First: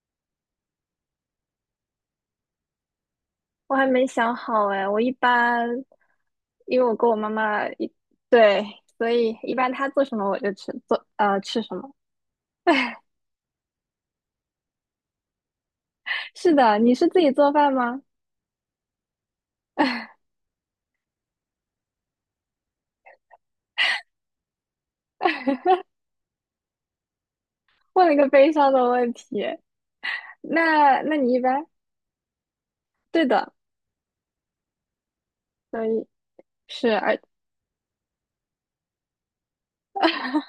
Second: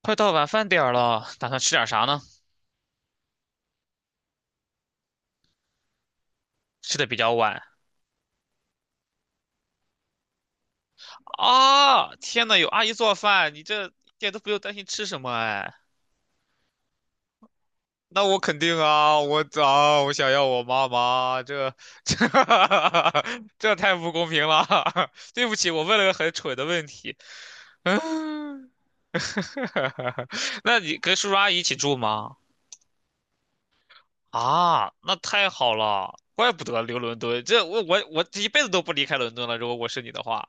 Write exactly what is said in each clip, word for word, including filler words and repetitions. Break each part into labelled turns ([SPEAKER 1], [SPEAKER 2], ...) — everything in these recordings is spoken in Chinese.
[SPEAKER 1] 快到晚饭点儿了，打算吃点啥呢？
[SPEAKER 2] 我还没想好哎，我一般因为我
[SPEAKER 1] 吃的
[SPEAKER 2] 跟我
[SPEAKER 1] 比
[SPEAKER 2] 妈
[SPEAKER 1] 较晚
[SPEAKER 2] 妈一对，所以一般她做什么我就吃做呃吃什么。
[SPEAKER 1] 啊！天呐，有阿姨做饭，你这一点都不用担心吃什么哎。
[SPEAKER 2] 是的，你是自己做饭吗？
[SPEAKER 1] 那我肯定啊，我啊，我想要我妈妈，这这 这太不公平了。对不起，我问了个很蠢的问题。
[SPEAKER 2] 问了一个悲
[SPEAKER 1] 嗯，
[SPEAKER 2] 伤的问题。
[SPEAKER 1] 那你
[SPEAKER 2] 那
[SPEAKER 1] 跟
[SPEAKER 2] 那
[SPEAKER 1] 叔
[SPEAKER 2] 你
[SPEAKER 1] 叔
[SPEAKER 2] 一
[SPEAKER 1] 阿姨一
[SPEAKER 2] 般
[SPEAKER 1] 起住吗？
[SPEAKER 2] 对的，
[SPEAKER 1] 啊，那太好
[SPEAKER 2] 所以
[SPEAKER 1] 了，怪不得
[SPEAKER 2] 是
[SPEAKER 1] 留伦
[SPEAKER 2] 而
[SPEAKER 1] 敦，这我我我这一辈子都不离开伦敦了。如果我是你的话，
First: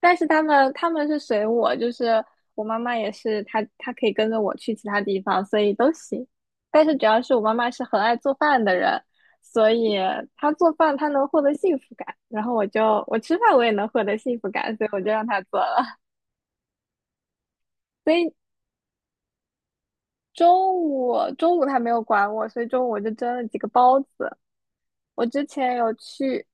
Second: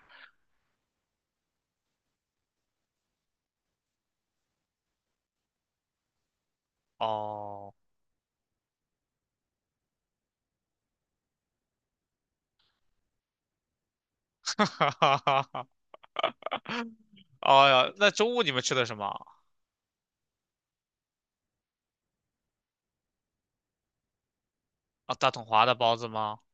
[SPEAKER 2] 但是他们他们是随我，就是我妈妈也是，她她可以跟着我去其他地方，所以都行。但是主要是我妈妈
[SPEAKER 1] 哦。
[SPEAKER 2] 是很爱做饭的人，所以她做饭她能获得幸福感，然后我就我吃饭我也能获得幸福感，所以我就让她做 了。
[SPEAKER 1] 哎呀，那
[SPEAKER 2] 所以
[SPEAKER 1] 中午你们吃的什么
[SPEAKER 2] 中午中午她没有管我，所以中午我就蒸了几个包子，
[SPEAKER 1] 啊？
[SPEAKER 2] 我
[SPEAKER 1] 大统
[SPEAKER 2] 之
[SPEAKER 1] 华的
[SPEAKER 2] 前有
[SPEAKER 1] 包子吗？
[SPEAKER 2] 去，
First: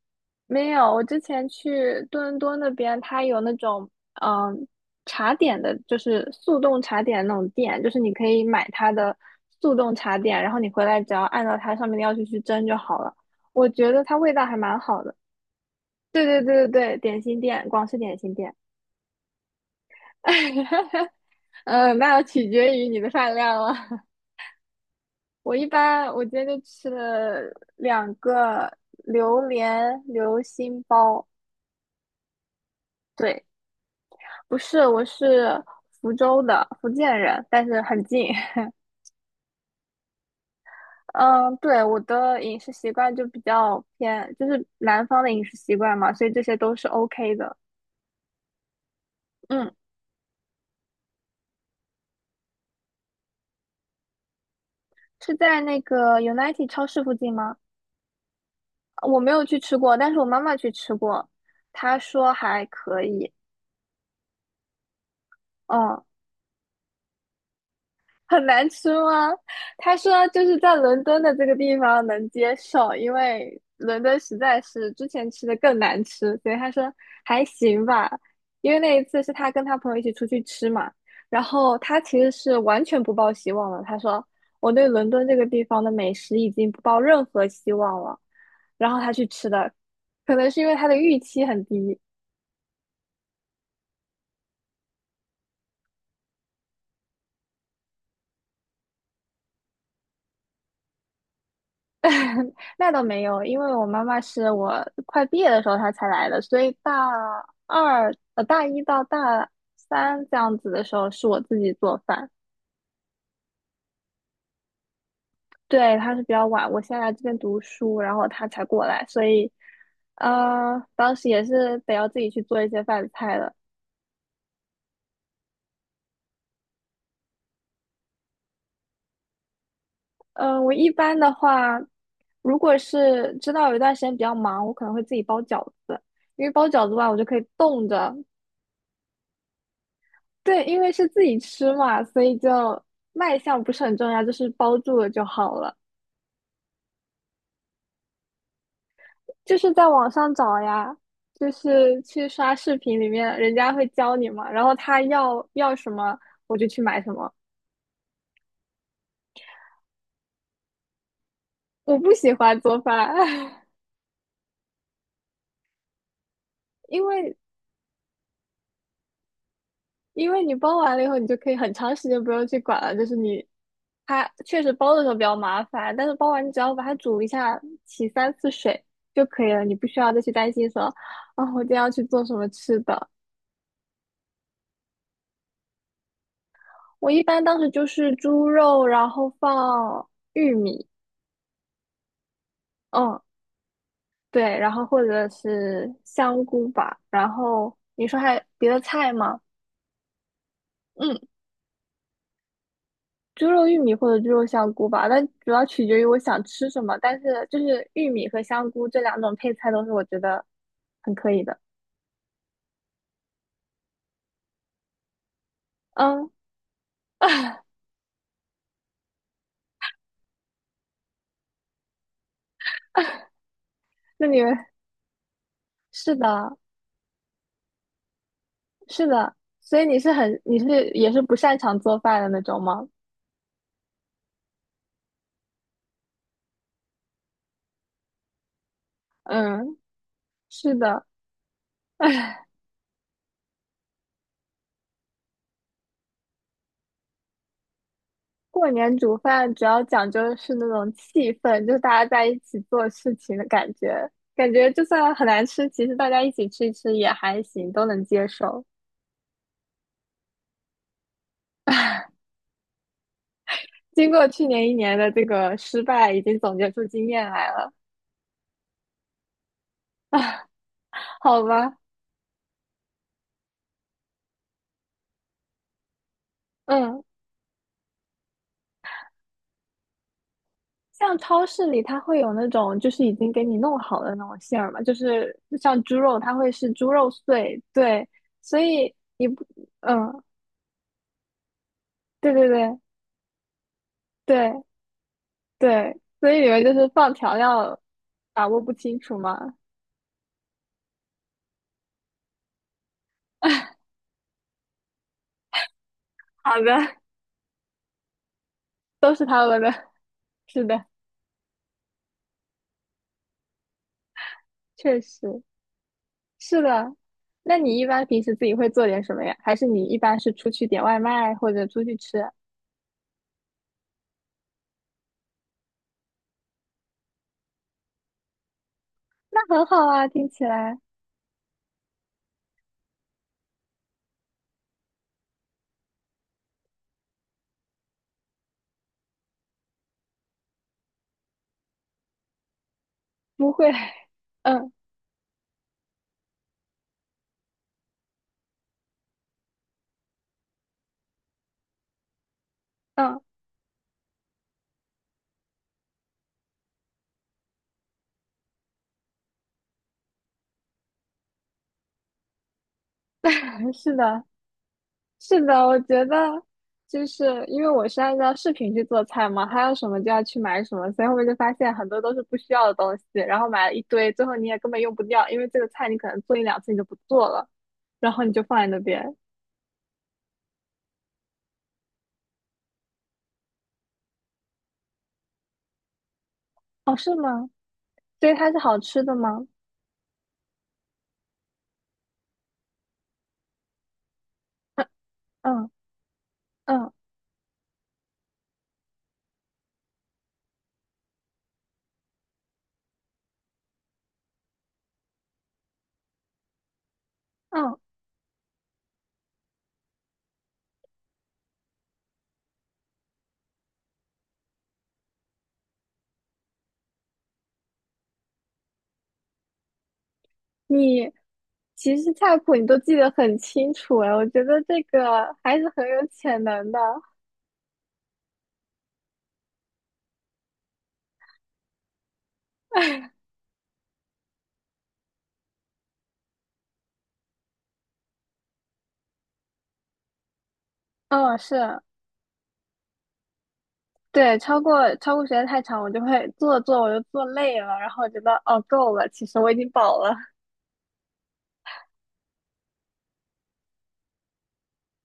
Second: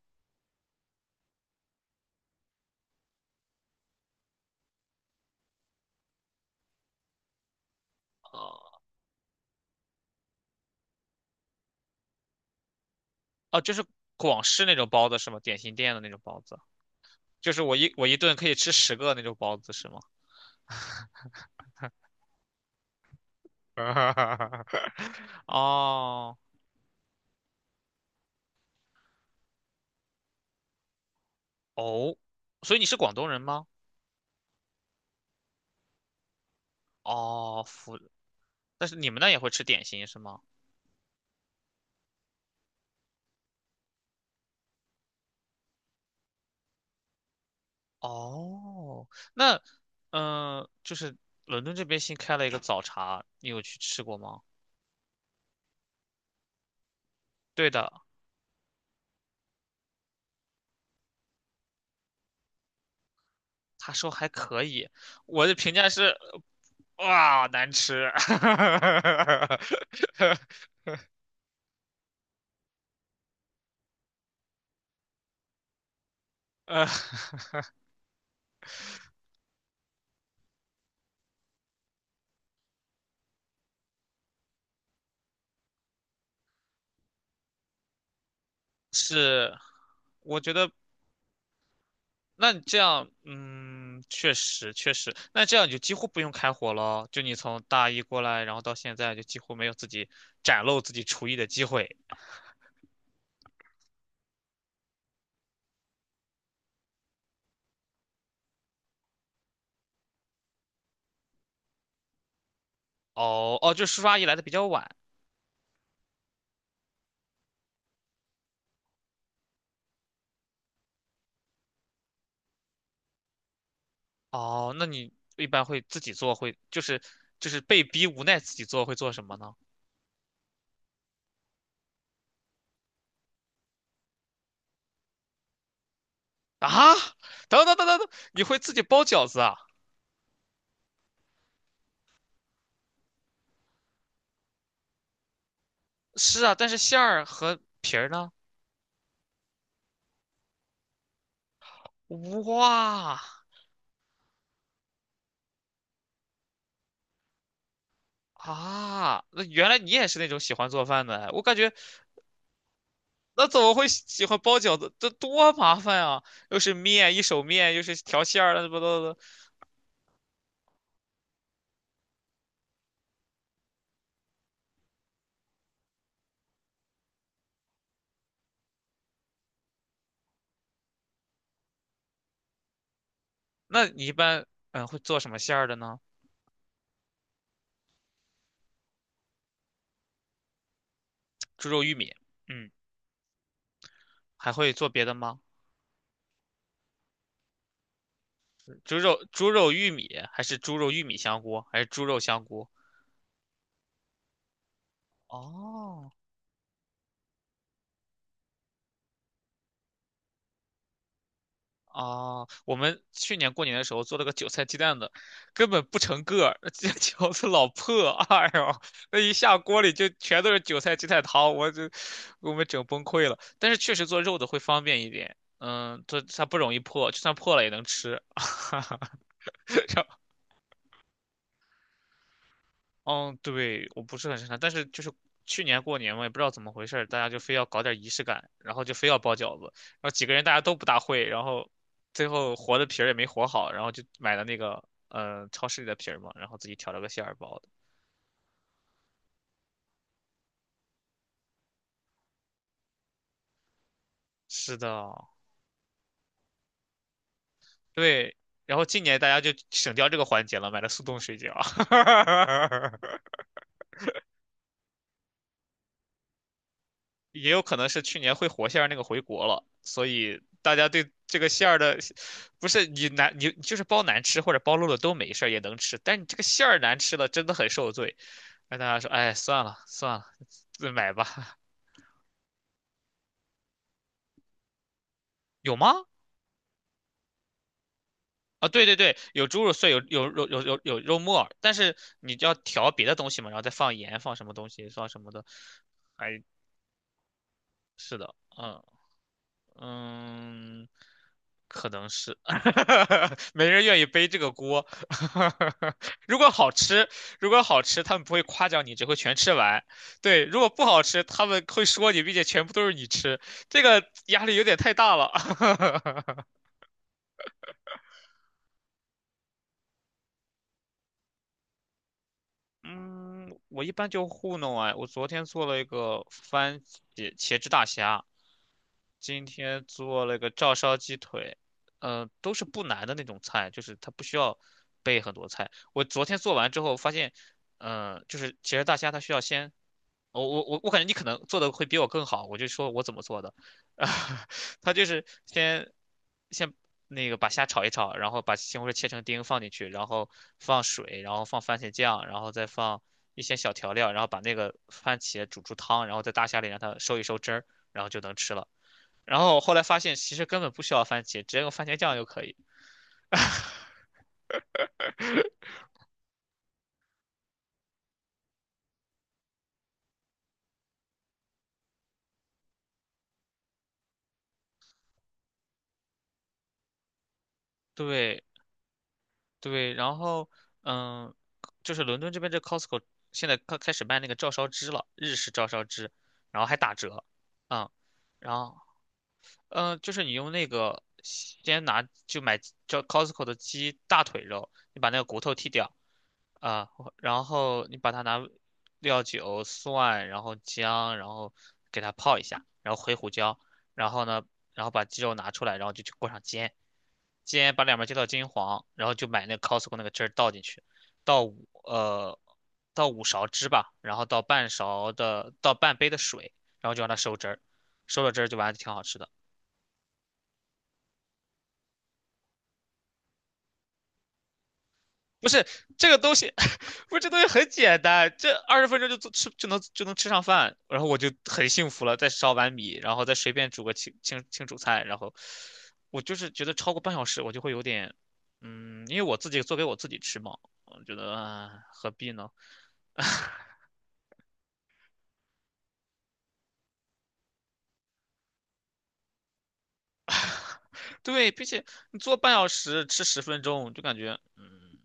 [SPEAKER 2] 没有，我之前去多伦多那边，它有那种嗯茶点的，就是速冻茶点那种店，就是你可以
[SPEAKER 1] 啊
[SPEAKER 2] 买它的速冻茶点，然后你回来只要按照它上面的要求去蒸就好了。
[SPEAKER 1] 啊，
[SPEAKER 2] 我
[SPEAKER 1] 就是
[SPEAKER 2] 觉得它味
[SPEAKER 1] 广
[SPEAKER 2] 道还
[SPEAKER 1] 式那
[SPEAKER 2] 蛮
[SPEAKER 1] 种
[SPEAKER 2] 好
[SPEAKER 1] 包
[SPEAKER 2] 的。
[SPEAKER 1] 子是吗？点心店的那种
[SPEAKER 2] 对
[SPEAKER 1] 包
[SPEAKER 2] 对
[SPEAKER 1] 子，
[SPEAKER 2] 对对对，点心
[SPEAKER 1] 就是
[SPEAKER 2] 店，
[SPEAKER 1] 我
[SPEAKER 2] 广
[SPEAKER 1] 一
[SPEAKER 2] 式
[SPEAKER 1] 我一
[SPEAKER 2] 点心
[SPEAKER 1] 顿可
[SPEAKER 2] 店。
[SPEAKER 1] 以吃十个那种包子是吗？
[SPEAKER 2] 嗯，那要取决于你的饭量了。我一般我今
[SPEAKER 1] 哦
[SPEAKER 2] 天就吃了两个榴莲流心包。
[SPEAKER 1] 哦，所以你是广东人
[SPEAKER 2] 对，
[SPEAKER 1] 吗？
[SPEAKER 2] 不是，我是福州的福建人，
[SPEAKER 1] 哦，
[SPEAKER 2] 但是
[SPEAKER 1] 福，
[SPEAKER 2] 很近。
[SPEAKER 1] 但是你们那也会吃点心是吗？
[SPEAKER 2] 嗯，对，我的饮食习惯就比较偏，就是南方的饮食习惯嘛，所以这些都是 OK 的。
[SPEAKER 1] 哦，那
[SPEAKER 2] 嗯，
[SPEAKER 1] 嗯、呃就是伦敦这边新开了一个早茶，你有去吃过吗？
[SPEAKER 2] 是在那个 United 超市附近吗？
[SPEAKER 1] 对的，
[SPEAKER 2] 我没有去吃过，但是我妈妈去吃过，她说还可以。
[SPEAKER 1] 他说还可以，我的评价
[SPEAKER 2] 嗯，
[SPEAKER 1] 是，哇，难吃，
[SPEAKER 2] 很难吃吗？他说就是 在伦敦的这个地方能接受，因为伦敦实在是之前吃的更难吃，所以他
[SPEAKER 1] 呃，
[SPEAKER 2] 说还行吧。因为那一次是他跟他朋友一起出去吃嘛，然后他其实是完全不抱希望了。他说我对伦敦这个地方的美食已经不抱任何希望了。然后他去吃
[SPEAKER 1] 是，
[SPEAKER 2] 的，可
[SPEAKER 1] 我
[SPEAKER 2] 能
[SPEAKER 1] 觉
[SPEAKER 2] 是因
[SPEAKER 1] 得
[SPEAKER 2] 为他的预期很低，
[SPEAKER 1] 那你这样，嗯，确实确实，那这样你就几乎不用开火了，就你从大一过来，然后到现在就几乎没有自己展露自己厨艺的机会。
[SPEAKER 2] 那倒没有，因为我妈妈是我快毕业的时候她才来的，所以大二呃大一到大三这样子的时候是我自己做饭。
[SPEAKER 1] 哦哦，就叔叔阿姨来的比较晚。
[SPEAKER 2] 对，她是比较晚，我先来这边读书，然后她才过来，所以呃当时也是得要自己去做一些饭菜的。
[SPEAKER 1] 哦，那你一般会自己做，会就是就是被逼无奈自己做，会做什么呢？
[SPEAKER 2] 嗯，我一般的话，如果是知道有一段时间比较忙，我可能会自己包饺子，因为包饺子
[SPEAKER 1] 啊，
[SPEAKER 2] 的话，我就可以
[SPEAKER 1] 等等等
[SPEAKER 2] 冻
[SPEAKER 1] 等等，
[SPEAKER 2] 着
[SPEAKER 1] 你会自己包饺子啊？
[SPEAKER 2] 对，因为是自己吃嘛，所以就卖相不是很重要，就是包住了就好了。
[SPEAKER 1] 是啊，但是馅儿和皮儿呢？
[SPEAKER 2] 就是在网上找呀，就是去刷视频里
[SPEAKER 1] 哇
[SPEAKER 2] 面，人家会教你嘛，然后他要要什么，我就去买什么。
[SPEAKER 1] 啊，那原来你也是那种喜欢做饭的哎我感觉
[SPEAKER 2] 我不喜欢做
[SPEAKER 1] 那怎
[SPEAKER 2] 饭，
[SPEAKER 1] 么会喜喜欢包饺子？这多麻烦啊！又是
[SPEAKER 2] 因
[SPEAKER 1] 面，一
[SPEAKER 2] 为
[SPEAKER 1] 手面，又是调馅儿，乱七八糟的。
[SPEAKER 2] 因为你包完了以后，你就可以很长时间不用去管了。就是你它确实包的时候比较麻烦，但是包完你只要把它煮一下，洗三次水就可以了，你不需要再去担心说啊，我今天要去做什么吃的。
[SPEAKER 1] 那你一般嗯会做什么馅儿的呢？
[SPEAKER 2] 我一般当时就是猪肉，然后放玉米，
[SPEAKER 1] 猪肉玉米，嗯，
[SPEAKER 2] 嗯，
[SPEAKER 1] 还
[SPEAKER 2] 对，然
[SPEAKER 1] 会
[SPEAKER 2] 后
[SPEAKER 1] 做
[SPEAKER 2] 或
[SPEAKER 1] 别的
[SPEAKER 2] 者
[SPEAKER 1] 吗？
[SPEAKER 2] 是香菇吧。然后你说还有别的
[SPEAKER 1] 猪
[SPEAKER 2] 菜
[SPEAKER 1] 肉
[SPEAKER 2] 吗？
[SPEAKER 1] 猪肉玉米，还是猪肉玉米
[SPEAKER 2] 嗯，
[SPEAKER 1] 香菇，还是猪肉香菇？
[SPEAKER 2] 猪肉玉米或者猪肉香菇吧，但主要取决于
[SPEAKER 1] 哦，
[SPEAKER 2] 我想吃什么。但是就是玉米和香菇这两种配菜都是我觉得很可以的。
[SPEAKER 1] 啊，我们去年过年的时候做了个韭菜鸡蛋的，根本不成
[SPEAKER 2] 嗯，
[SPEAKER 1] 个儿，那鸡蛋饺子老破，哎呦，那一下锅里就全都是韭菜鸡蛋汤，我就给我们整崩溃了。但是确实做
[SPEAKER 2] 那
[SPEAKER 1] 肉
[SPEAKER 2] 你
[SPEAKER 1] 的
[SPEAKER 2] 们
[SPEAKER 1] 会方便一点，嗯，
[SPEAKER 2] 是
[SPEAKER 1] 做它
[SPEAKER 2] 的，
[SPEAKER 1] 不容易破，就算破了也能吃。
[SPEAKER 2] 是 的，所以你是很你是也是不擅长做饭的那种吗？
[SPEAKER 1] 嗯，对，我不是很擅长，但是就是去年过年嘛，也不知道怎么回事儿，大家就非要搞点仪式感，然后就非要包饺子，
[SPEAKER 2] 嗯，
[SPEAKER 1] 然后几个人大家都
[SPEAKER 2] 是
[SPEAKER 1] 不大
[SPEAKER 2] 的。
[SPEAKER 1] 会，然后最后和的皮儿也没和好，然后就买了那个嗯，超市里的皮儿嘛，然后自己调了个馅儿包的。
[SPEAKER 2] 过年煮饭主要讲究的是那种气氛，就是大家在一起做事情的感觉。感觉
[SPEAKER 1] 是
[SPEAKER 2] 就
[SPEAKER 1] 的，
[SPEAKER 2] 算很难吃，其实大家一起吃一吃也还行，都能接
[SPEAKER 1] 对，
[SPEAKER 2] 受。
[SPEAKER 1] 然后今年大家就省掉这个环节了，买了速冻水饺。
[SPEAKER 2] 经过去年一年的这个失败，已经总结出经验
[SPEAKER 1] 也
[SPEAKER 2] 来
[SPEAKER 1] 有
[SPEAKER 2] 了，
[SPEAKER 1] 可能是去年会火馅儿那个回国了，所以大家对这
[SPEAKER 2] 好
[SPEAKER 1] 个馅
[SPEAKER 2] 吧？
[SPEAKER 1] 儿的，不是你难你就是包难吃或者包漏了都没事儿也能吃，但你这个馅儿难
[SPEAKER 2] 嗯，
[SPEAKER 1] 吃了真的很受罪。那大家说，哎，算了算了，自买
[SPEAKER 2] 像超
[SPEAKER 1] 吧。
[SPEAKER 2] 市里它会有那种就是已经给你弄好的那种馅儿嘛，就是
[SPEAKER 1] 有
[SPEAKER 2] 像猪
[SPEAKER 1] 吗？
[SPEAKER 2] 肉，它会是猪肉碎，对，所
[SPEAKER 1] 啊，对
[SPEAKER 2] 以
[SPEAKER 1] 对对，
[SPEAKER 2] 你不，
[SPEAKER 1] 有猪肉碎，有
[SPEAKER 2] 嗯，
[SPEAKER 1] 有肉有有有肉末儿但是
[SPEAKER 2] 对
[SPEAKER 1] 你
[SPEAKER 2] 对
[SPEAKER 1] 要
[SPEAKER 2] 对
[SPEAKER 1] 调别的东西嘛，然后再放盐，放什么
[SPEAKER 2] 对。
[SPEAKER 1] 东西，放什么的。
[SPEAKER 2] 对，所以
[SPEAKER 1] 哎，
[SPEAKER 2] 你们就是放调料
[SPEAKER 1] 是的，
[SPEAKER 2] 把握不
[SPEAKER 1] 嗯，
[SPEAKER 2] 清楚嘛，
[SPEAKER 1] 嗯，可能是，没人愿意背这个锅。如果
[SPEAKER 2] 好
[SPEAKER 1] 好
[SPEAKER 2] 的，
[SPEAKER 1] 吃，如果好吃，他们不会夸奖你，只
[SPEAKER 2] 都
[SPEAKER 1] 会
[SPEAKER 2] 是
[SPEAKER 1] 全
[SPEAKER 2] 他
[SPEAKER 1] 吃
[SPEAKER 2] 们的。
[SPEAKER 1] 完。对，如
[SPEAKER 2] 是
[SPEAKER 1] 果不
[SPEAKER 2] 的，
[SPEAKER 1] 好吃，他们会说你，并且全部都是你吃，这个压力有点太
[SPEAKER 2] 确
[SPEAKER 1] 大了。
[SPEAKER 2] 实 是的。那你一般平时自己会做点什么呀？还是你一般是出去点外卖或者出去吃？
[SPEAKER 1] 嗯，我一般就糊弄啊。我昨天做了一个番茄茄汁大虾，
[SPEAKER 2] 那
[SPEAKER 1] 今
[SPEAKER 2] 很
[SPEAKER 1] 天
[SPEAKER 2] 好啊，
[SPEAKER 1] 做
[SPEAKER 2] 听
[SPEAKER 1] 了
[SPEAKER 2] 起
[SPEAKER 1] 个照
[SPEAKER 2] 来
[SPEAKER 1] 烧鸡腿，嗯、都是不难的那种菜，就是它不需要备很多菜。我昨天做完之后发现，嗯、就是其实大虾它需要先，我我我我感觉你可能做的会比我更好，我就说我怎么做
[SPEAKER 2] 不
[SPEAKER 1] 的，
[SPEAKER 2] 会。
[SPEAKER 1] 啊，
[SPEAKER 2] 嗯
[SPEAKER 1] 它就是先先那个把虾炒一炒，然后把西红柿切成丁放进去，然后放水，然后放番茄酱，然后再放
[SPEAKER 2] 嗯，
[SPEAKER 1] 一些小调料，然后把那个番茄煮出汤，然后在大虾里让它收一收汁儿，然后就能吃了。然后后来发现其实根本不需要番茄，直接用番茄酱就可以。
[SPEAKER 2] 是的。是的，我觉得就是因为我是按照视频去做菜嘛，还有什么就要去买什么，所以后面就发现很多都是不需要的东西，然后买了一堆，最后你也根本用不掉，因为这个菜你可能做一两次你就不做了，然后你就
[SPEAKER 1] 对
[SPEAKER 2] 放在那边。
[SPEAKER 1] 对，然后嗯，就是伦敦这边这 Costco 现在开开始卖那个照烧汁了，日式照烧汁，然后还打
[SPEAKER 2] 哦，是
[SPEAKER 1] 折，
[SPEAKER 2] 吗？
[SPEAKER 1] 嗯，
[SPEAKER 2] 所以它
[SPEAKER 1] 然
[SPEAKER 2] 是
[SPEAKER 1] 后
[SPEAKER 2] 好吃的吗？
[SPEAKER 1] 嗯，呃就是你用那个先拿就买叫 Costco 的鸡大腿肉，你把那个骨头剔
[SPEAKER 2] 嗯
[SPEAKER 1] 掉，啊，
[SPEAKER 2] 嗯
[SPEAKER 1] 然后你把它拿料酒、蒜，然后姜，然后给它泡一下，然后回胡椒，然后呢，然后把鸡肉拿出来，然后就去锅上煎，
[SPEAKER 2] 嗯，
[SPEAKER 1] 煎
[SPEAKER 2] 嗯
[SPEAKER 1] 把两边煎到金黄，然后就买那个 Costco 那个汁儿倒进去，倒五呃倒五勺汁吧，然后倒半勺的倒半杯的水，然后就让它收汁儿，收了汁儿就完了，就挺好吃的。
[SPEAKER 2] 你其实菜谱你都记得很清楚哎，我觉得这个
[SPEAKER 1] 不
[SPEAKER 2] 还
[SPEAKER 1] 是
[SPEAKER 2] 是很有
[SPEAKER 1] 这个东
[SPEAKER 2] 潜
[SPEAKER 1] 西，
[SPEAKER 2] 能的。
[SPEAKER 1] 不是这东西很简单，这二十分钟就做吃就能就能吃上饭，然后我就很幸福了。再烧碗米，然后再随便煮个清清清煮菜，然后我就是觉得超过半小时我就会有点，嗯，因为我自己做给我自己吃嘛，我觉得、
[SPEAKER 2] 嗯，是。
[SPEAKER 1] 唉何必呢？
[SPEAKER 2] 对，超过超过时间太长，我就会坐着做着我就坐累了，然后我觉得哦够了，其实我已经饱了，
[SPEAKER 1] 对，并且你做半小时，吃十分钟，就感觉，嗯，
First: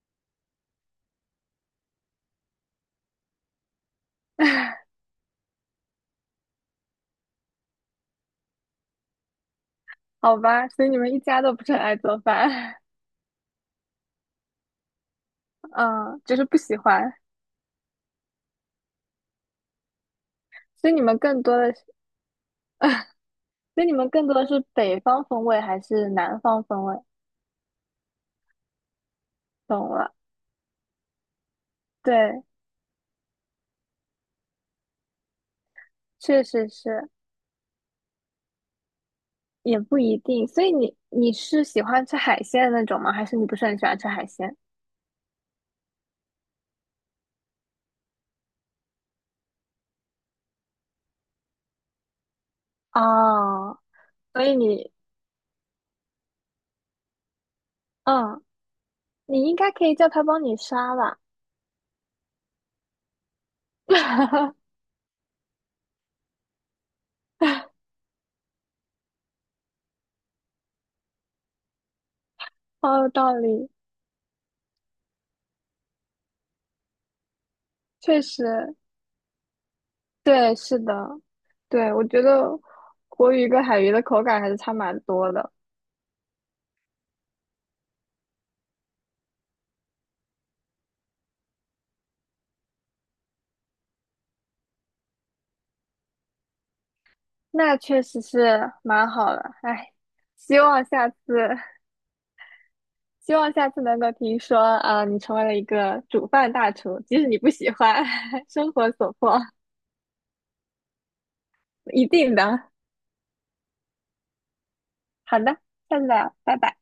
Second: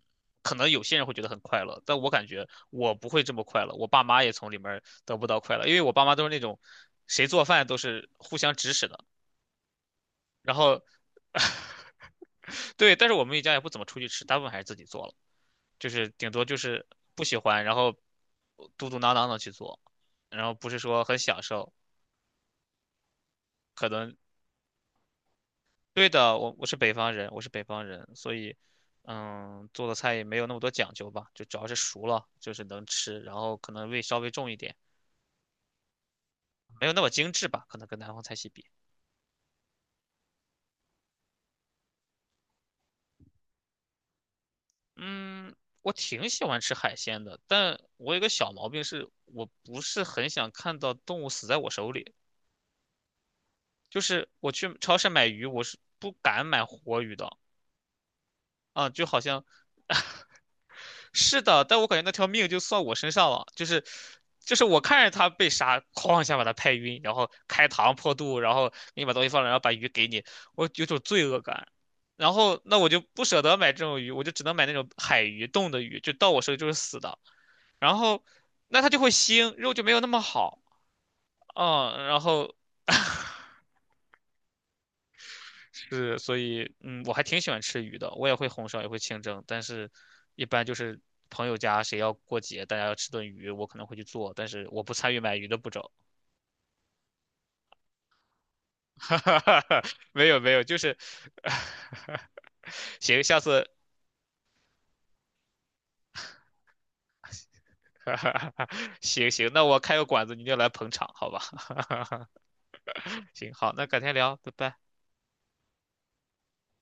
[SPEAKER 1] 可能有些人会觉得很快乐，但我感觉我不会这么快乐，我爸妈也从里面儿得不到快乐，因为我爸妈都是那种，谁做饭都是互相指使的，
[SPEAKER 2] 好
[SPEAKER 1] 然
[SPEAKER 2] 吧。
[SPEAKER 1] 后，
[SPEAKER 2] 所以你们一家都不是很爱做饭，
[SPEAKER 1] 对，但是我们一家也不怎么出去吃，大部分还是自己做了，就是
[SPEAKER 2] 嗯，
[SPEAKER 1] 顶
[SPEAKER 2] 就
[SPEAKER 1] 多
[SPEAKER 2] 是
[SPEAKER 1] 就
[SPEAKER 2] 不喜
[SPEAKER 1] 是
[SPEAKER 2] 欢。
[SPEAKER 1] 不喜欢，然后嘟嘟囔囔的去做，然后不是
[SPEAKER 2] 所以你
[SPEAKER 1] 说
[SPEAKER 2] 们
[SPEAKER 1] 很
[SPEAKER 2] 更
[SPEAKER 1] 享
[SPEAKER 2] 多
[SPEAKER 1] 受，
[SPEAKER 2] 的是，所以
[SPEAKER 1] 可
[SPEAKER 2] 你们
[SPEAKER 1] 能
[SPEAKER 2] 更多的是北方风味还
[SPEAKER 1] 对
[SPEAKER 2] 是
[SPEAKER 1] 的，
[SPEAKER 2] 南
[SPEAKER 1] 我
[SPEAKER 2] 方
[SPEAKER 1] 我是
[SPEAKER 2] 风
[SPEAKER 1] 北
[SPEAKER 2] 味？
[SPEAKER 1] 方人，我是北方人，所以，嗯，做
[SPEAKER 2] 懂
[SPEAKER 1] 的菜
[SPEAKER 2] 了，
[SPEAKER 1] 也没有那么多讲究吧，就主要是熟了，
[SPEAKER 2] 对，
[SPEAKER 1] 就是能吃，然后可能味稍微重一点，
[SPEAKER 2] 确实
[SPEAKER 1] 没有那么
[SPEAKER 2] 是，
[SPEAKER 1] 精致吧，可能跟南方菜系比。
[SPEAKER 2] 也不一定。所以你你是喜欢吃海鲜的那种吗？还是你不是很喜欢吃海鲜？
[SPEAKER 1] 嗯，我挺喜欢吃海鲜的，但我有个小毛病是，我不是很想看到动物死在我手里，
[SPEAKER 2] 哦，
[SPEAKER 1] 就是
[SPEAKER 2] 所
[SPEAKER 1] 我
[SPEAKER 2] 以
[SPEAKER 1] 去
[SPEAKER 2] 你，
[SPEAKER 1] 超市买鱼，我是不敢买活鱼的。
[SPEAKER 2] 嗯，
[SPEAKER 1] 啊，就好像
[SPEAKER 2] 你应该可以叫他帮 你杀吧，
[SPEAKER 1] 是的，但我感觉那条命就算我身上了，就是就 是我看着他被杀，哐一下把他拍晕，然后开膛破肚，然后给你把东西放了，然后把鱼给你，我有种罪恶感。然后那我
[SPEAKER 2] 好
[SPEAKER 1] 就
[SPEAKER 2] 有
[SPEAKER 1] 不
[SPEAKER 2] 道
[SPEAKER 1] 舍得
[SPEAKER 2] 理。
[SPEAKER 1] 买这种鱼，我就只能买那种海鱼、冻的鱼，就到我手里就是死的。然
[SPEAKER 2] 确
[SPEAKER 1] 后
[SPEAKER 2] 实，
[SPEAKER 1] 那它就会腥，肉就没有那么
[SPEAKER 2] 对，
[SPEAKER 1] 好，
[SPEAKER 2] 是的，对，我
[SPEAKER 1] 嗯，然
[SPEAKER 2] 觉
[SPEAKER 1] 后
[SPEAKER 2] 得活 鱼跟海鱼的口感还是差蛮多的，
[SPEAKER 1] 是，所以嗯，我还挺喜欢吃鱼的，我也会红烧，也会清蒸，但是一般就是朋友家谁要过节，大家要吃顿鱼，我可能会去做，但是我不参与买鱼的步骤。
[SPEAKER 2] 那确实是蛮好的。哎，
[SPEAKER 1] 没有没
[SPEAKER 2] 希
[SPEAKER 1] 有，就
[SPEAKER 2] 望
[SPEAKER 1] 是
[SPEAKER 2] 下次，
[SPEAKER 1] 行，
[SPEAKER 2] 希
[SPEAKER 1] 下
[SPEAKER 2] 望
[SPEAKER 1] 次
[SPEAKER 2] 下次能够听说，啊，你成为了一个煮饭大厨，即使你不喜欢，生活 所
[SPEAKER 1] 行
[SPEAKER 2] 迫，
[SPEAKER 1] 行，那我开个馆子，你就来捧场，好吧？
[SPEAKER 2] 一定的。
[SPEAKER 1] 行，好，那改天聊，拜拜。
[SPEAKER 2] 好的，下次聊，拜拜。